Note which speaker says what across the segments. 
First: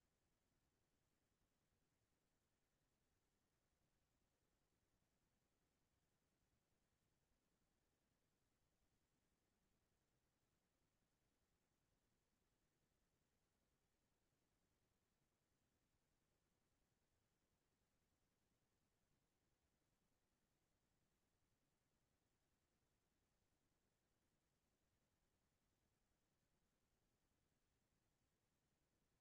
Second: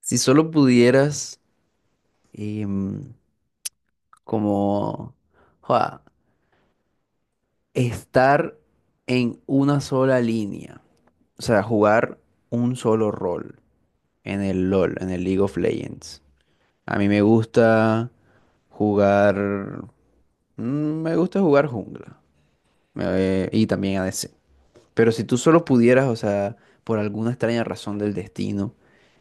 Speaker 1: Si solo pudieras em, como joda, estar en una sola línea, o sea, jugar un solo rol en el LOL, en el League of Legends. A mí me gusta jugar, mm, me gusta jugar jungla y también ADC. Pero si tú solo pudieras, o sea, por alguna extraña razón del destino,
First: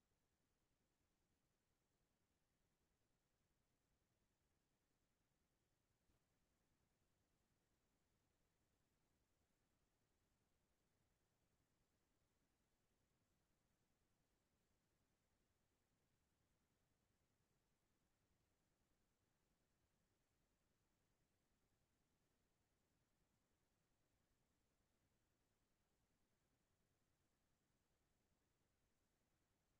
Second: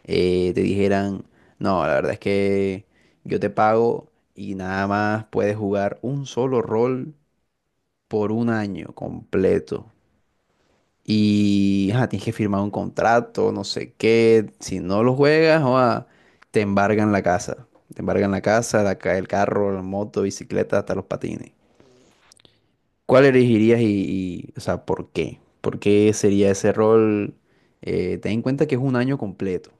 Speaker 1: te dijeran, no, la verdad es que yo te pago y nada más puedes jugar un solo rol por un año completo. Y ajá, tienes que firmar un contrato, no sé qué. Si no lo juegas, joa, te embargan la casa. Te embargan la casa, el carro, la moto, bicicleta, hasta los patines. ¿Cuál elegirías o sea, por qué? ¿Por qué sería ese rol? Ten en cuenta que es un año completo.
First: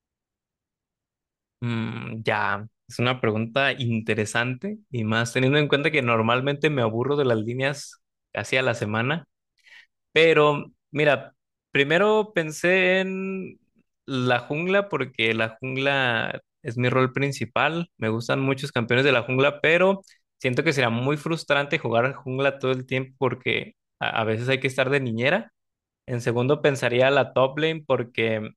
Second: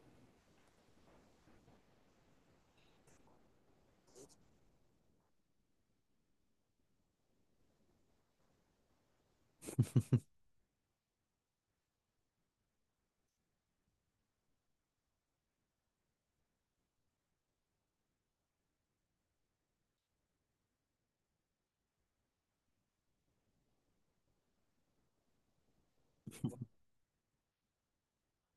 Speaker 2: Ya, es una pregunta interesante y más teniendo en cuenta que normalmente me aburro de las líneas casi a la semana, pero mira, primero pensé en la jungla porque la jungla es mi rol principal, me gustan muchos campeones de la jungla, pero siento que será muy frustrante jugar jungla todo el tiempo porque a veces hay que estar de niñera. En segundo pensaría la top lane porque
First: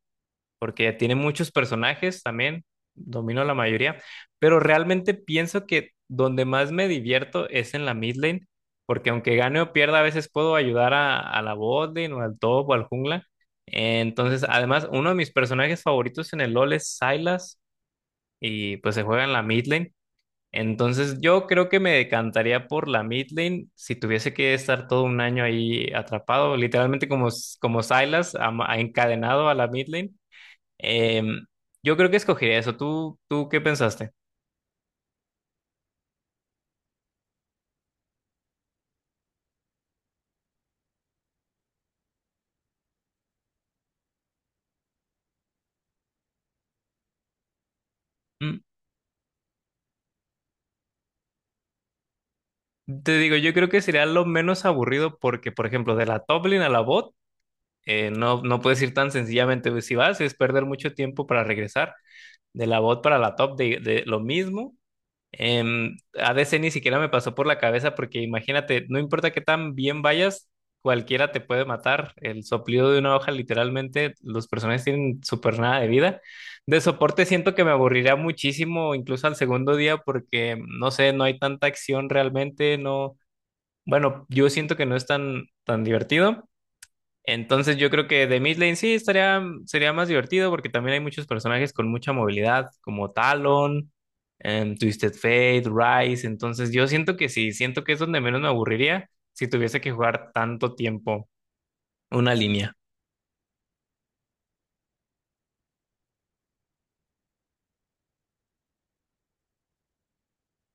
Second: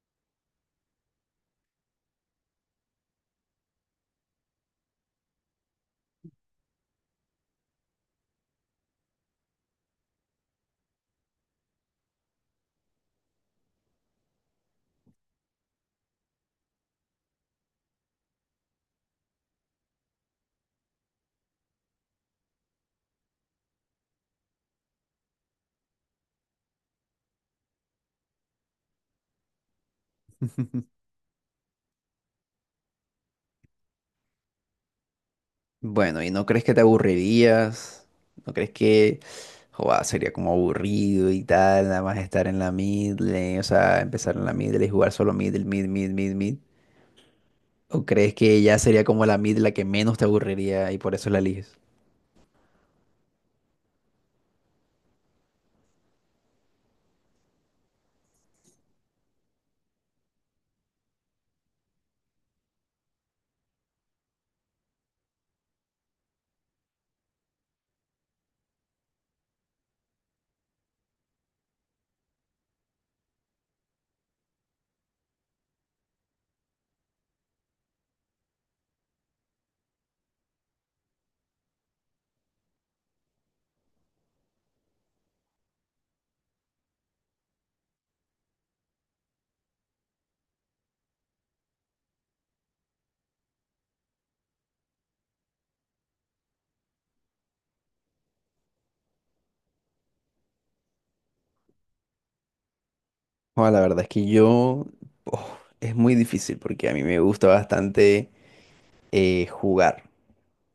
Speaker 2: tiene muchos personajes también, domino la mayoría, pero realmente pienso que donde más me divierto es en la mid lane, porque aunque gane o pierda, a veces puedo ayudar a la bot lane o al top o al jungla. Entonces, además, uno de mis personajes favoritos en el LoL es Sylas y pues se juega en la mid lane. Entonces, yo creo que me decantaría por la mid lane si tuviese que estar todo un año ahí atrapado, literalmente como, como Sylas, encadenado a la mid lane. Em, yo creo que escogería eso. ¿Tú qué pensaste?
Speaker 1: Bueno, ¿y no crees que te aburrirías? ¿No crees que joa, sería como aburrido y tal, nada más estar en la mid lane, o sea, empezar en la mid lane y jugar solo mid, mid, mid, mid, mid? ¿O crees
Speaker 2: Mm,
Speaker 1: que ya sería como la mid la que menos te aburriría y por eso la eliges?
Speaker 2: Te digo, yo creo que sería lo menos aburrido porque, por ejemplo, de la top lane a la bot, no, puedes ir tan sencillamente. Si vas, es perder mucho tiempo para regresar. De la bot para la top, de lo mismo. ADC ni siquiera me pasó por la cabeza porque imagínate, no importa qué tan bien vayas, cualquiera te puede matar. El soplido de una hoja, literalmente, los personajes tienen súper nada de vida. De soporte siento que me aburriría muchísimo, incluso al segundo día, porque no sé, no hay tanta acción realmente, no. Bueno, yo siento que no es tan divertido. Entonces yo creo que de mid lane sí estaría, sería más divertido porque también hay muchos personajes con mucha movilidad, como Talon, Twisted Fate, Ryze. Entonces yo siento que sí, siento que es donde menos me aburriría si tuviese que jugar tanto tiempo una línea.
Speaker 1: Joa, la verdad es que yo, oh, es muy difícil porque a mí me gusta bastante jugar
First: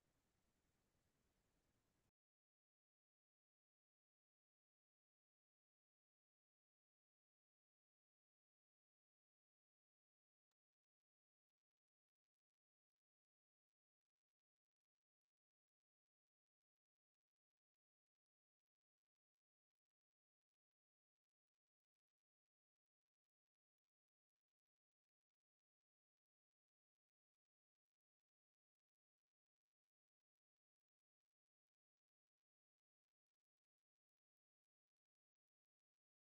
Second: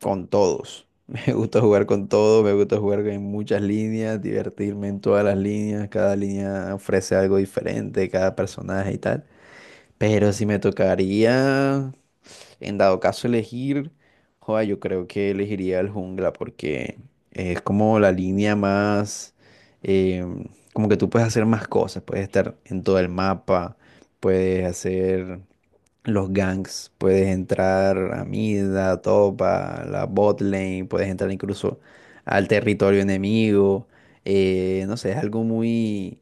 Speaker 1: con todos. Me gusta jugar con todo, me gusta jugar en muchas líneas, divertirme en todas las líneas, cada línea ofrece algo diferente, cada personaje y tal. Pero si me tocaría, en dado caso elegir, joda, yo creo que elegiría el jungla porque es como la línea más, em, como que tú puedes hacer más cosas, puedes estar en todo el mapa, puedes hacer los ganks, puedes entrar a mid, a top, a la bot lane, puedes entrar incluso al territorio enemigo. No sé, es algo muy,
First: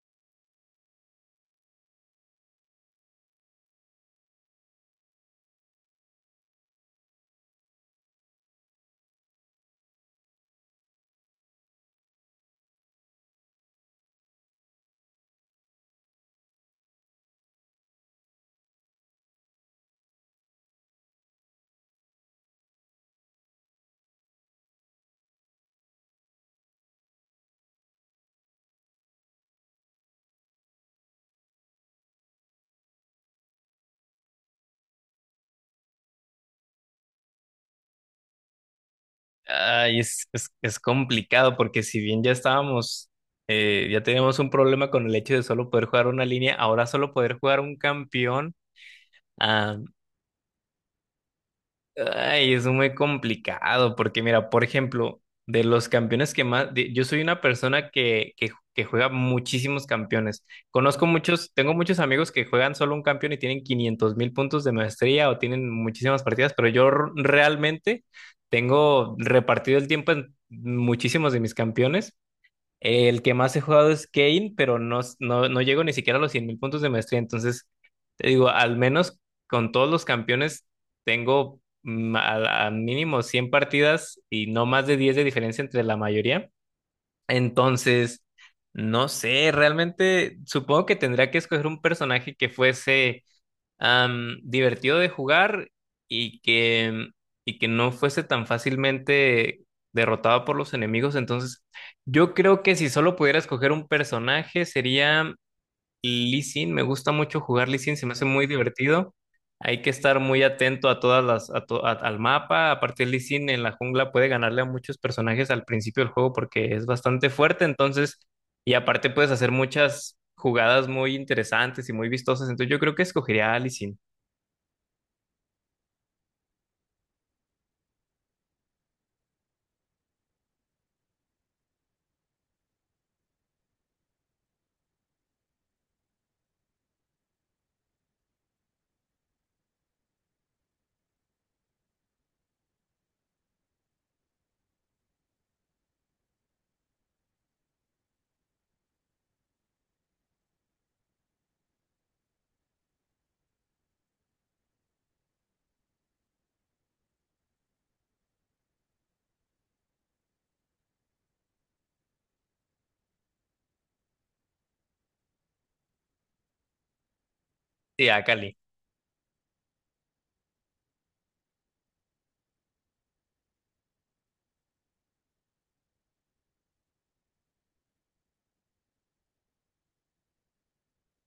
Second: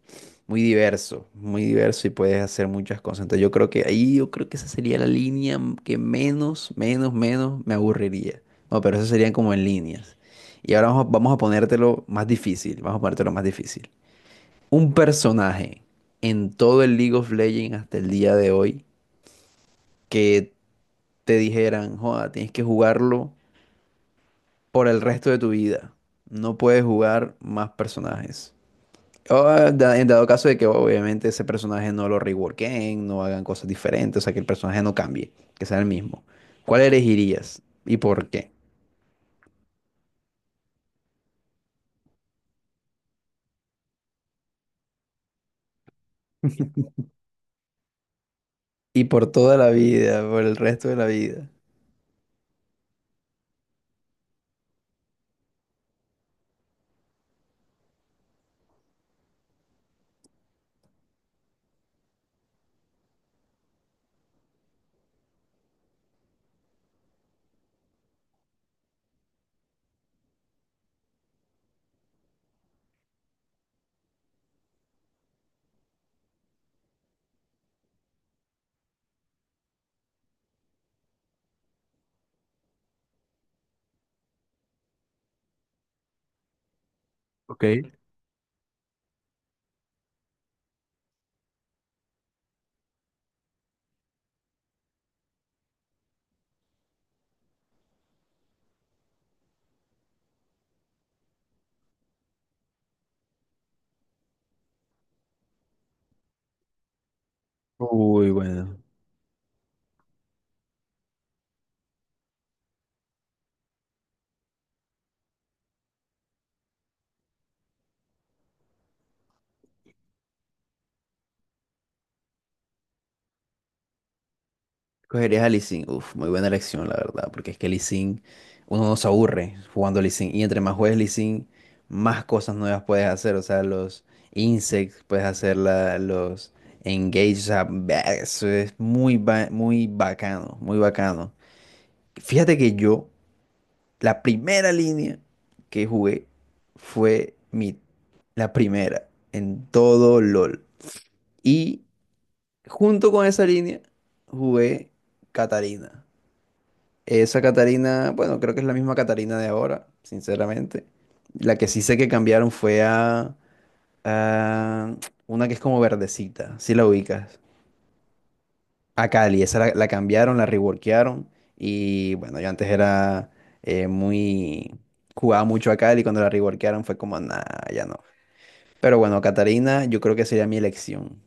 Speaker 1: muy diverso y puedes hacer muchas cosas. Entonces yo creo que ahí yo creo que esa sería la línea que menos, menos, menos me aburriría. No, pero eso serían como en líneas. Y ahora vamos a ponértelo más difícil, vamos a ponértelo más difícil. Un personaje en todo el League of Legends hasta el día de hoy que te dijeran, joda, tienes que jugarlo por el resto de tu vida. No puedes jugar más personajes. O, en dado caso de que obviamente ese personaje no lo reworken, no hagan cosas diferentes, o sea, que el personaje no cambie, que sea el mismo. ¿Cuál elegirías y por qué?
Speaker 2: Ay, es complicado porque si bien ya estábamos, ya teníamos un problema con el hecho de solo poder jugar una línea, ahora solo poder jugar un campeón.
Speaker 1: Y por toda la
Speaker 2: ah,
Speaker 1: vida, por el resto de la vida.
Speaker 2: Ay, es muy complicado porque mira, por ejemplo, de los campeones que más, yo soy una persona que juega muchísimos campeones. Conozco muchos, tengo muchos amigos que juegan solo un campeón y tienen 500.000 puntos de maestría o tienen muchísimas partidas, pero yo realmente tengo repartido el tiempo en muchísimos de mis campeones. El que más he jugado es Kane, pero no llego ni siquiera a los 100.000 puntos de maestría. Entonces, te digo, al menos con todos los campeones tengo a mínimo 100 partidas y no más de 10 de diferencia entre la mayoría.
Speaker 1: Ok.
Speaker 2: Entonces, no sé, realmente supongo que tendría que escoger un personaje que fuese divertido de jugar y y que no fuese tan fácilmente derrotado por los enemigos. Entonces, yo creo que si solo pudiera escoger un personaje sería Lee Sin. Me gusta mucho jugar Lee Sin, se me hace
Speaker 1: Uy,
Speaker 2: muy
Speaker 1: bueno.
Speaker 2: divertido. Hay que estar muy atento a todas las, al mapa. Aparte, Lee Sin en la jungla puede ganarle a muchos personajes al principio del juego porque es bastante fuerte. Entonces, y aparte puedes hacer muchas jugadas muy interesantes y muy vistosas. Entonces, yo creo que escogería a Lee.
Speaker 1: Cogerías a Lee Sin. Uf, muy buena elección, la verdad, porque es que Lee Sin, uno no se aburre jugando Lee Sin. Y entre más juegues Lee Sin, más cosas nuevas puedes hacer. O sea, los insects, puedes hacer los engage. O sea, eso es muy, muy bacano, muy bacano. Fíjate que yo, la primera línea que jugué fue mi, la primera en todo LOL. Y junto con esa línea, jugué Catarina. Esa Catarina, bueno, creo que es la misma Catarina de ahora, sinceramente. La que sí sé que cambiaron fue a una que es como verdecita, si la ubicas.
Speaker 2: Sí, a Cali.
Speaker 1: A Cali, esa la cambiaron, la reworkearon. Y bueno, yo antes era muy... Jugaba mucho a Cali, cuando la reworkearon fue como, nada, ya no. Pero bueno, Catarina yo creo que sería mi elección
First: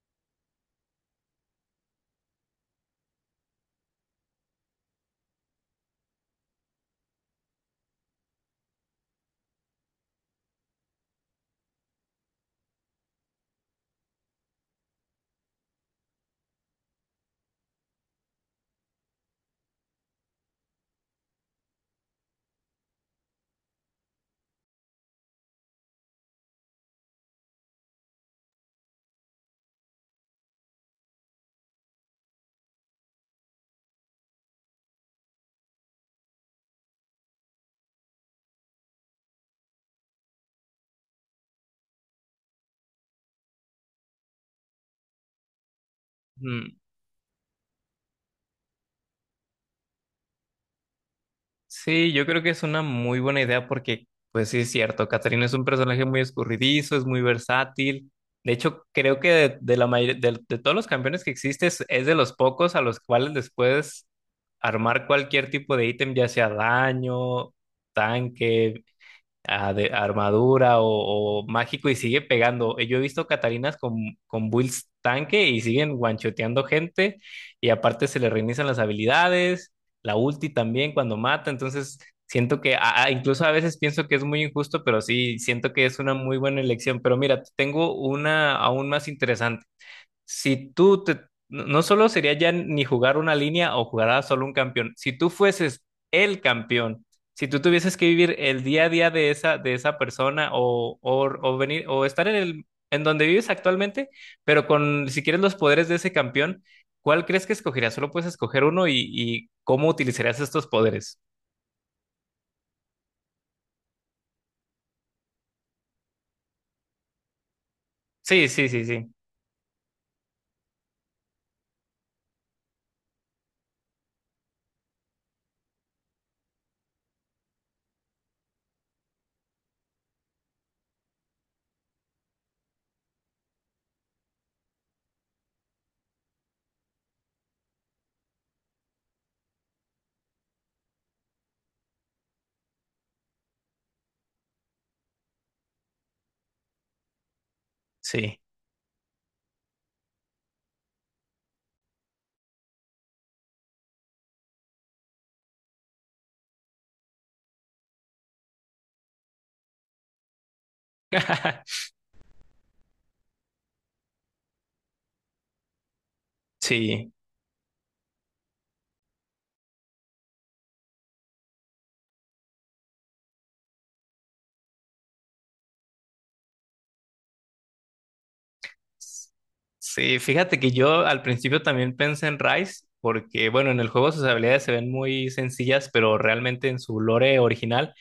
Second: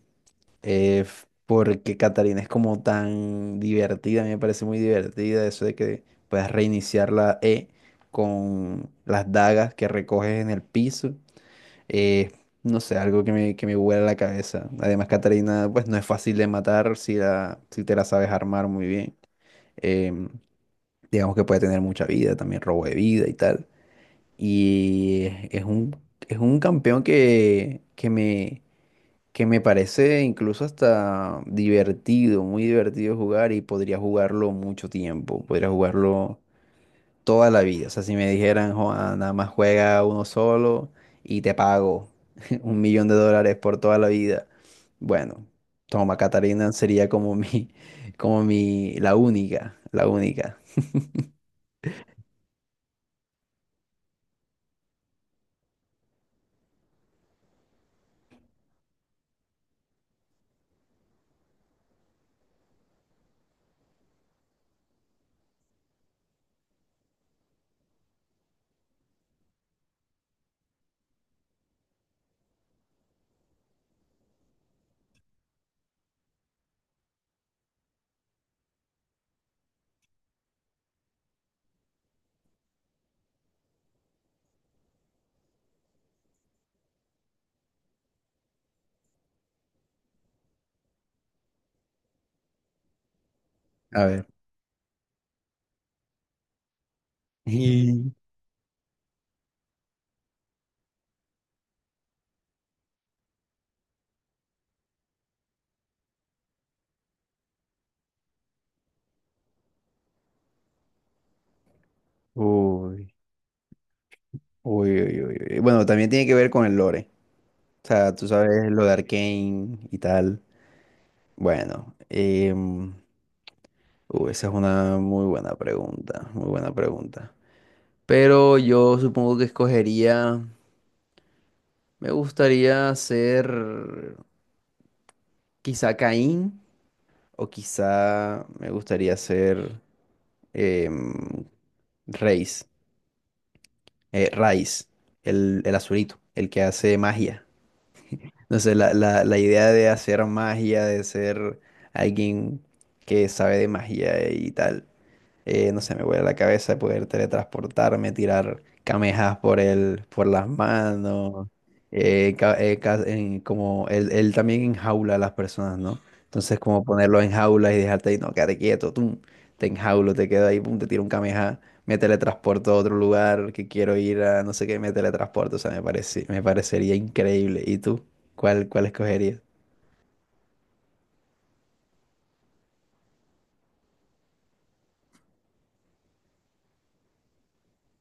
Speaker 1: porque Catarina es como tan divertida, a mí me parece muy divertida eso de que puedas reiniciar la E con las dagas que recoges en el piso. eh, no sé, algo que que me vuela la cabeza. Además, Catarina, pues no es fácil de matar si, la, si te la sabes armar muy bien. Em, digamos que puede tener mucha vida, también robo de vida y tal. Y es es un campeón que me parece incluso hasta divertido, muy divertido jugar y podría jugarlo mucho tiempo, podría jugarlo toda la vida. O sea, si me dijeran, "Joa, nada más juega uno solo y te pago un millón de dólares por toda la vida. Bueno, toma, Catarina
Speaker 2: Mm,
Speaker 1: sería como mi, como mi, la única, la única.
Speaker 2: Sí, yo creo que es una muy buena idea porque, pues sí, es cierto, Catarina es un personaje muy escurridizo, es muy versátil. De hecho, creo que de la de todos los campeones que existes, es de los pocos a los cuales les puedes armar cualquier tipo de ítem, ya sea daño, tanque, armadura o mágico y sigue pegando. Yo he visto Catalinas con builds tanque y siguen guanchoteando gente y aparte se le reinician las habilidades, la ulti también cuando mata, entonces siento que incluso a veces pienso que es muy injusto, pero sí siento que es una muy buena elección. Pero mira, tengo una aún más interesante si no solo sería ya ni jugar una línea o
Speaker 1: A
Speaker 2: jugará
Speaker 1: ver.
Speaker 2: solo un campeón, si tú fueses el campeón, si tú tuvieses que
Speaker 1: Y-
Speaker 2: vivir el día a día de esa persona o venir o estar en el, en donde vives actualmente, pero con, si quieres los poderes de ese campeón, ¿cuál crees que escogerías? Solo puedes escoger uno y ¿cómo utilizarías estos poderes?
Speaker 1: Uy, uy, uy, uy, uy. Bueno, también tiene que ver con el lore. O sea, tú
Speaker 2: Sí, sí,
Speaker 1: sabes
Speaker 2: sí,
Speaker 1: lo de
Speaker 2: sí,
Speaker 1: Arcane y tal. Bueno, esa es una muy buena pregunta, muy buena pregunta. Pero yo supongo que escogería, me gustaría ser quizá Caín o quizá me gustaría ser em, Reis, Raiz, el azulito, el que hace magia.
Speaker 2: sí.
Speaker 1: No sé, la idea de hacer magia, de ser alguien que sabe de magia y tal. No sé, me vuela la cabeza poder teletransportarme, tirar camejas por por las manos, como él también enjaula a las personas, ¿no? Entonces como
Speaker 2: Sí.
Speaker 1: ponerlo en jaula y dejarte ahí, no, quédate quieto, tú, te enjaulo, te quedo ahí, pum, te tiro un cameja, me teletransporto a otro lugar que quiero ir a, no sé qué, me teletransporto, o sea, me parece, me parecería increíble. ¿Y tú? ¿Cuál, cuál escogerías?
Speaker 2: Sí, fíjate que yo al principio también pensé en Rice, porque bueno, en el juego sus habilidades se ven muy sencillas, pero realmente en su lore original,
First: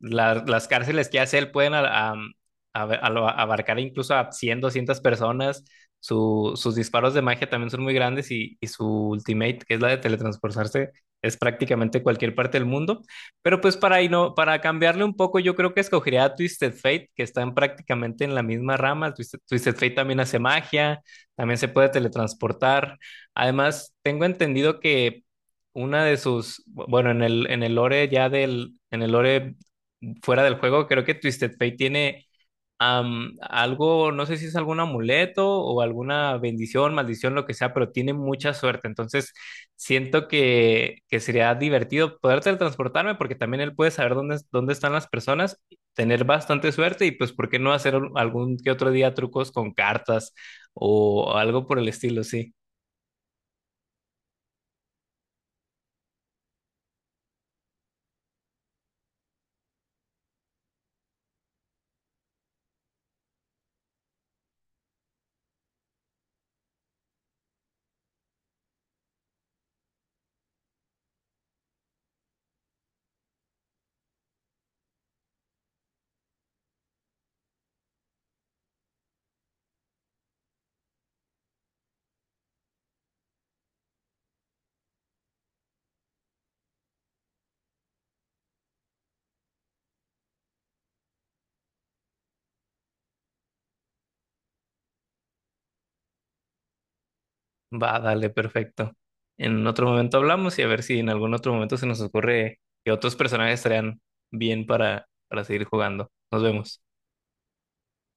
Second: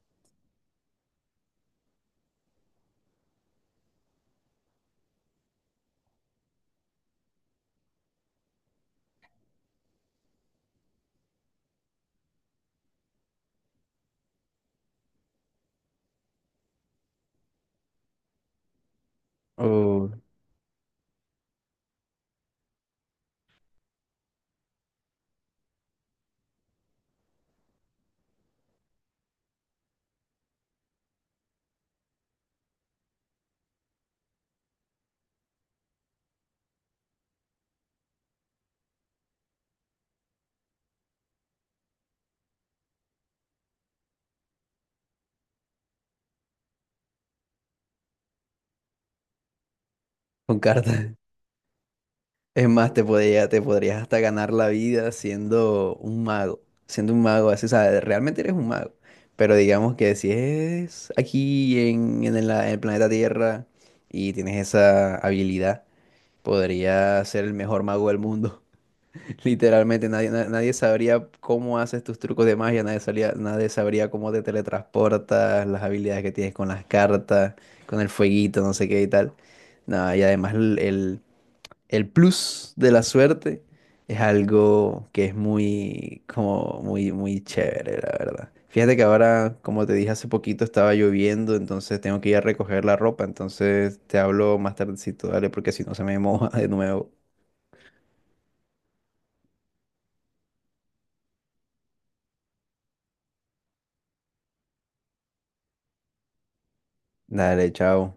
Speaker 2: las cárceles que hace él pueden abarcar incluso a 100 200 personas. Sus disparos de magia también son muy grandes y su ultimate, que es la de teletransportarse, es prácticamente cualquier parte del mundo. Pero pues para, para cambiarle un poco, yo creo que escogería a Twisted Fate, que están prácticamente en la misma rama. Twisted Fate
Speaker 1: Uh,
Speaker 2: también hace magia, también se puede teletransportar. Además, tengo entendido que una de sus, bueno, en el lore ya del, en el lore fuera del juego, creo que Twisted Fate tiene algo, no sé si es algún amuleto o alguna bendición, maldición, lo que sea, pero tiene mucha suerte. Entonces, siento que sería divertido poder teletransportarme porque también él puede saber dónde, dónde están las personas, tener bastante suerte y pues, ¿por qué no hacer algún que otro día trucos con cartas
Speaker 1: con cartas.
Speaker 2: o algo por el estilo? Sí,
Speaker 1: Es más, te podrías hasta ganar la vida siendo un mago, así, o sea, realmente eres un mago, pero digamos que si es aquí en en el planeta Tierra y tienes esa habilidad, podrías ser el mejor mago del mundo. Literalmente nadie, nadie sabría cómo haces tus trucos de magia, nadie sabría, nadie sabría cómo te teletransportas, las habilidades que tienes con las cartas, con el fueguito, no sé qué y tal. No, y además el plus de la suerte es algo que es muy, como, muy, muy chévere, la verdad. Fíjate que ahora, como te dije hace poquito, estaba lloviendo, entonces tengo que ir a recoger la ropa, entonces te hablo más tardecito, dale, porque si no se me moja de nuevo.
Speaker 2: va, dale, perfecto. En otro momento hablamos y a ver si en algún otro momento se nos ocurre que otros personajes estarían bien para seguir jugando. Nos vemos.
Speaker 1: Dale, chao.